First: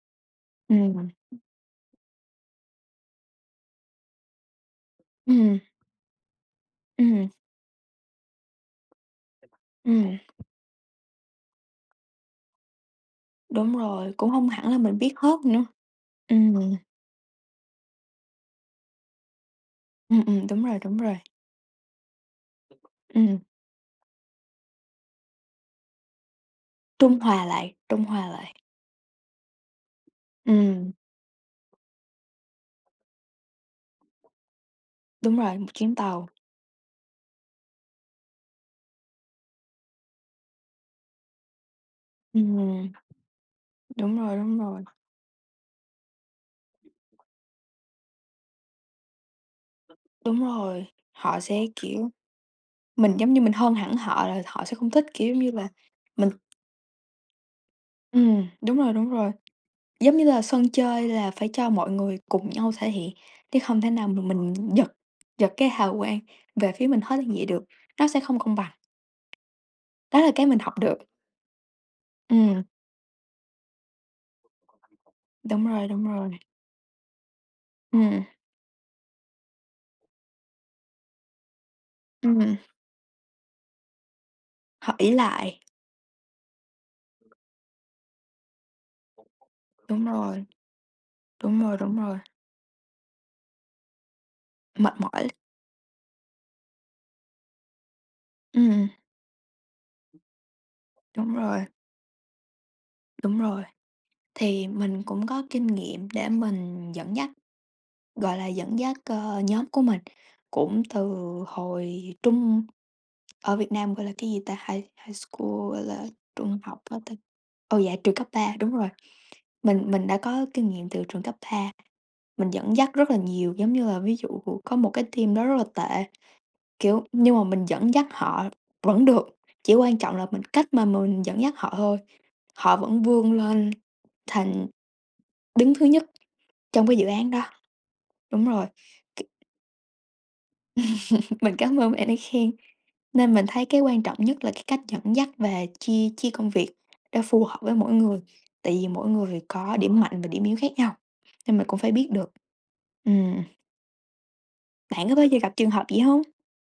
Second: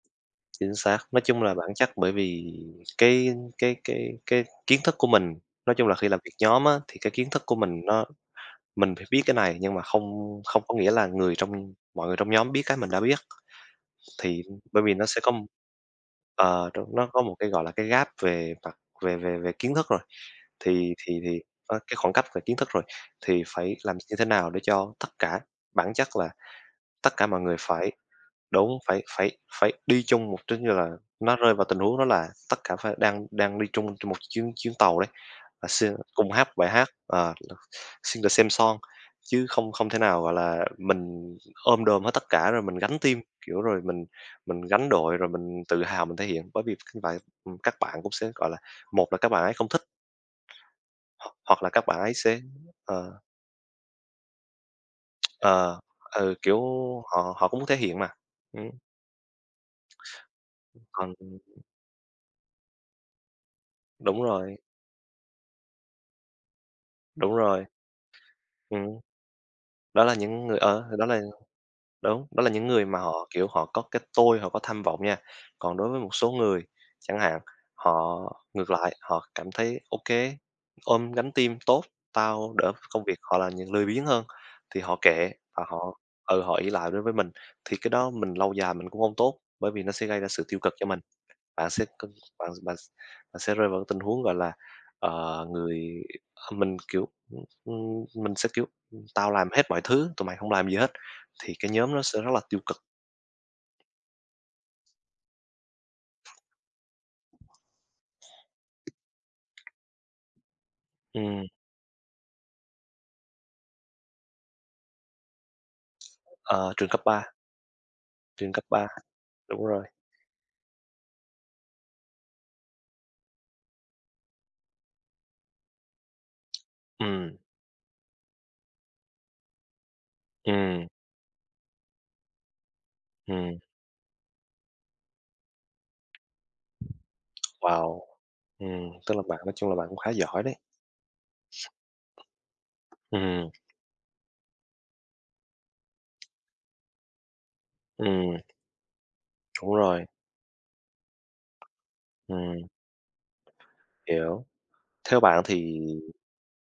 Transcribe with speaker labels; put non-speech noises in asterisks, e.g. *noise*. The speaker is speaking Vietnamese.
Speaker 1: Chính xác,
Speaker 2: Ừm.
Speaker 1: nói chung là bản chất bởi vì cái cái cái cái kiến thức của mình,
Speaker 2: Ừm.
Speaker 1: nói chung là khi làm việc nhóm á, thì cái
Speaker 2: Ừm.
Speaker 1: kiến thức của mình nó mình phải biết cái này nhưng mà không
Speaker 2: Ừm.
Speaker 1: không có nghĩa là người trong mọi người trong nhóm biết cái mình đã biết.
Speaker 2: Đúng rồi, cũng
Speaker 1: Thì
Speaker 2: hông hẳn là
Speaker 1: bởi vì
Speaker 2: mình
Speaker 1: nó
Speaker 2: biết
Speaker 1: sẽ có
Speaker 2: hết nữa.
Speaker 1: ờ,
Speaker 2: Ừm.
Speaker 1: trong đó có một cái, gọi là, cái gap về mặt về về về kiến thức rồi.
Speaker 2: Ừm, ừm, đúng rồi,
Speaker 1: Thì
Speaker 2: đúng rồi.
Speaker 1: thì thì va cái khoảng cách về kiến thức rồi,
Speaker 2: Ừm.
Speaker 1: thì phải làm như thế nào để cho tất cả bản chất là tất
Speaker 2: Trung
Speaker 1: cả mọi
Speaker 2: hòa
Speaker 1: người
Speaker 2: lại,
Speaker 1: phải
Speaker 2: trung hòa lại.
Speaker 1: đúng, phảỉ phải phải đi chung một trên như là
Speaker 2: Ừm.
Speaker 1: nó rơi vào tình huống đó là tất cả phải đang đang đi chung trên một chuyến chuyến tàu đấy,
Speaker 2: Đúng rồi,
Speaker 1: là
Speaker 2: một
Speaker 1: sẽ
Speaker 2: chuyến tàu.
Speaker 1: cùng hát bài hát, ờ, *unintelligible* sing the same song chứ không không thể nào gọi là mình ôm đồm hết tất cả rồi mình
Speaker 2: Ừm.
Speaker 1: gánh team. Kiểu, rồi mình
Speaker 2: Đúng rồi, đúng
Speaker 1: mình
Speaker 2: rồi.
Speaker 1: gánh đội rồi mình tự hào mình thể hiện, bởi vì *unintelligible* như vậy, ừm, các bạn cũng sẽ, gọi là, một là các bạn ấy không thích.
Speaker 2: Đúng rồi,
Speaker 1: Hoặc
Speaker 2: họ sẽ,
Speaker 1: hoặc là các bạn
Speaker 2: kiểu
Speaker 1: ấy sẽ
Speaker 2: mình
Speaker 1: ờ.
Speaker 2: giống như mình hơn hẳn họ là họ sẽ không thích, kiểu, giống như là
Speaker 1: Ờ,
Speaker 2: mình
Speaker 1: ừ, kiểu, họ họ cũng muốn thể hiện mà,
Speaker 2: Ừm,
Speaker 1: ừm.
Speaker 2: đúng rồi, đúng rồi, giống như là sân chơi
Speaker 1: Còn
Speaker 2: là phải
Speaker 1: *unintelligible*
Speaker 2: cho mọi người cùng nhau thể hiện chứ không thể nào
Speaker 1: Đúng
Speaker 2: mà mình
Speaker 1: rồi.
Speaker 2: giật giật cái hào quang về phía mình hết như
Speaker 1: Đúng
Speaker 2: vậy được,
Speaker 1: rồi.
Speaker 2: nó sẽ không công bằng.
Speaker 1: Ừm. Đó là
Speaker 2: Đó là cái
Speaker 1: những người
Speaker 2: mình học
Speaker 1: ờ,
Speaker 2: được.
Speaker 1: đó là đúng, đó là
Speaker 2: Ừm.
Speaker 1: những người mà họ, kiểu, họ có cái tôi, họ có tham vọng nha.
Speaker 2: Đúng
Speaker 1: Còn
Speaker 2: rồi,
Speaker 1: đối với
Speaker 2: đúng
Speaker 1: một số
Speaker 2: rồi.
Speaker 1: người, chẳng hạn, họ
Speaker 2: Ừm.
Speaker 1: ngược lại, họ cảm thấy: "Ô kê, ôm gánh team tốt, tao
Speaker 2: Ừm.
Speaker 1: đỡ công việc." Họ là những lười biếng hơn, thì
Speaker 2: Họ
Speaker 1: họ
Speaker 2: ỷ
Speaker 1: kệ
Speaker 2: lại.
Speaker 1: và họ ừ, họ ỷ lại với với mình. Thì cái đó mình lâu dài mình cũng hông tốt, bởi vì nó sẽ
Speaker 2: Đúng
Speaker 1: gây ra sự
Speaker 2: rồi.
Speaker 1: tiêu cực cho mình.
Speaker 2: Đúng
Speaker 1: Bạn
Speaker 2: rồi,
Speaker 1: sẽ
Speaker 2: đúng
Speaker 1: cân
Speaker 2: rồi.
Speaker 1: bạn bạn s bạn sẽ rơi vào cái tình huống, gọi là,
Speaker 2: Mệt mỏi.
Speaker 1: ờ, người kh mình, kiểu ừm, ừm, mình sẽ, kiểu:
Speaker 2: Ừm.
Speaker 1: "Ừm, tao làm hết mọi thứ, tụi mày hông làm gì hết",
Speaker 2: Đúng
Speaker 1: thì
Speaker 2: rồi.
Speaker 1: cái nhóm nó sẽ rất là tiêu cực.
Speaker 2: Đúng rồi, thì mình cũng có kinh nghiệm để mình dẫn dắt, gọi là, dẫn dắt, ờ, nhóm của mình, cũng từ
Speaker 1: Ừm.
Speaker 2: hồi trung ở Việt Nam gọi là cái gì ta? High high school, gọi là, trung
Speaker 1: Ờ,
Speaker 2: học
Speaker 1: trường
Speaker 2: á
Speaker 1: cấp
Speaker 2: ta?
Speaker 1: 3.
Speaker 2: Ờ, dạ trường cấp
Speaker 1: Trường
Speaker 2: 3,
Speaker 1: cấp
Speaker 2: đúng
Speaker 1: 3,
Speaker 2: rồi,
Speaker 1: đúng rồi.
Speaker 2: mình mình đã có kinh nghiệm từ trường cấp 3, mình dẫn dắt rất là nhiều. Giống như là ví dụ cũ có một cái team đó rất là tệ, kiểu, nhưng
Speaker 1: Ừm.
Speaker 2: mà mình dẫn dắt họ vẫn được, chỉ quan trọng là mình cách mà
Speaker 1: Ừm.
Speaker 2: mình dẫn dắt họ thôi, họ vẫn vươn
Speaker 1: Ừm.
Speaker 2: lên thành đứng thứ nhất trong cái dự án đó.
Speaker 1: Wow.
Speaker 2: Đúng rồi.
Speaker 1: Ừm, tức là
Speaker 2: *unintelligible*
Speaker 1: bạn nói chung là bạn cũng khá giỏi đấy!
Speaker 2: *laughs* Mình cảm ơn bạn đã khen. Nên mình
Speaker 1: Ừm.
Speaker 2: thấy cái quan trọng nhất là cái cách dẫn dắt và chia chia công việc đó phù hợp với mỗi người,
Speaker 1: Ừm.
Speaker 2: tại vì mỗi người phải
Speaker 1: Đúng
Speaker 2: có điểm
Speaker 1: rồi!
Speaker 2: mạnh và điểm yếu khác nhau, nên mình cũng phải biết được.
Speaker 1: Ừm.
Speaker 2: Ừm.
Speaker 1: Hiểu.
Speaker 2: Bạn có
Speaker 1: Theo
Speaker 2: bao giờ
Speaker 1: bạn
Speaker 2: gặp trường
Speaker 1: thì
Speaker 2: hợp vậy hông?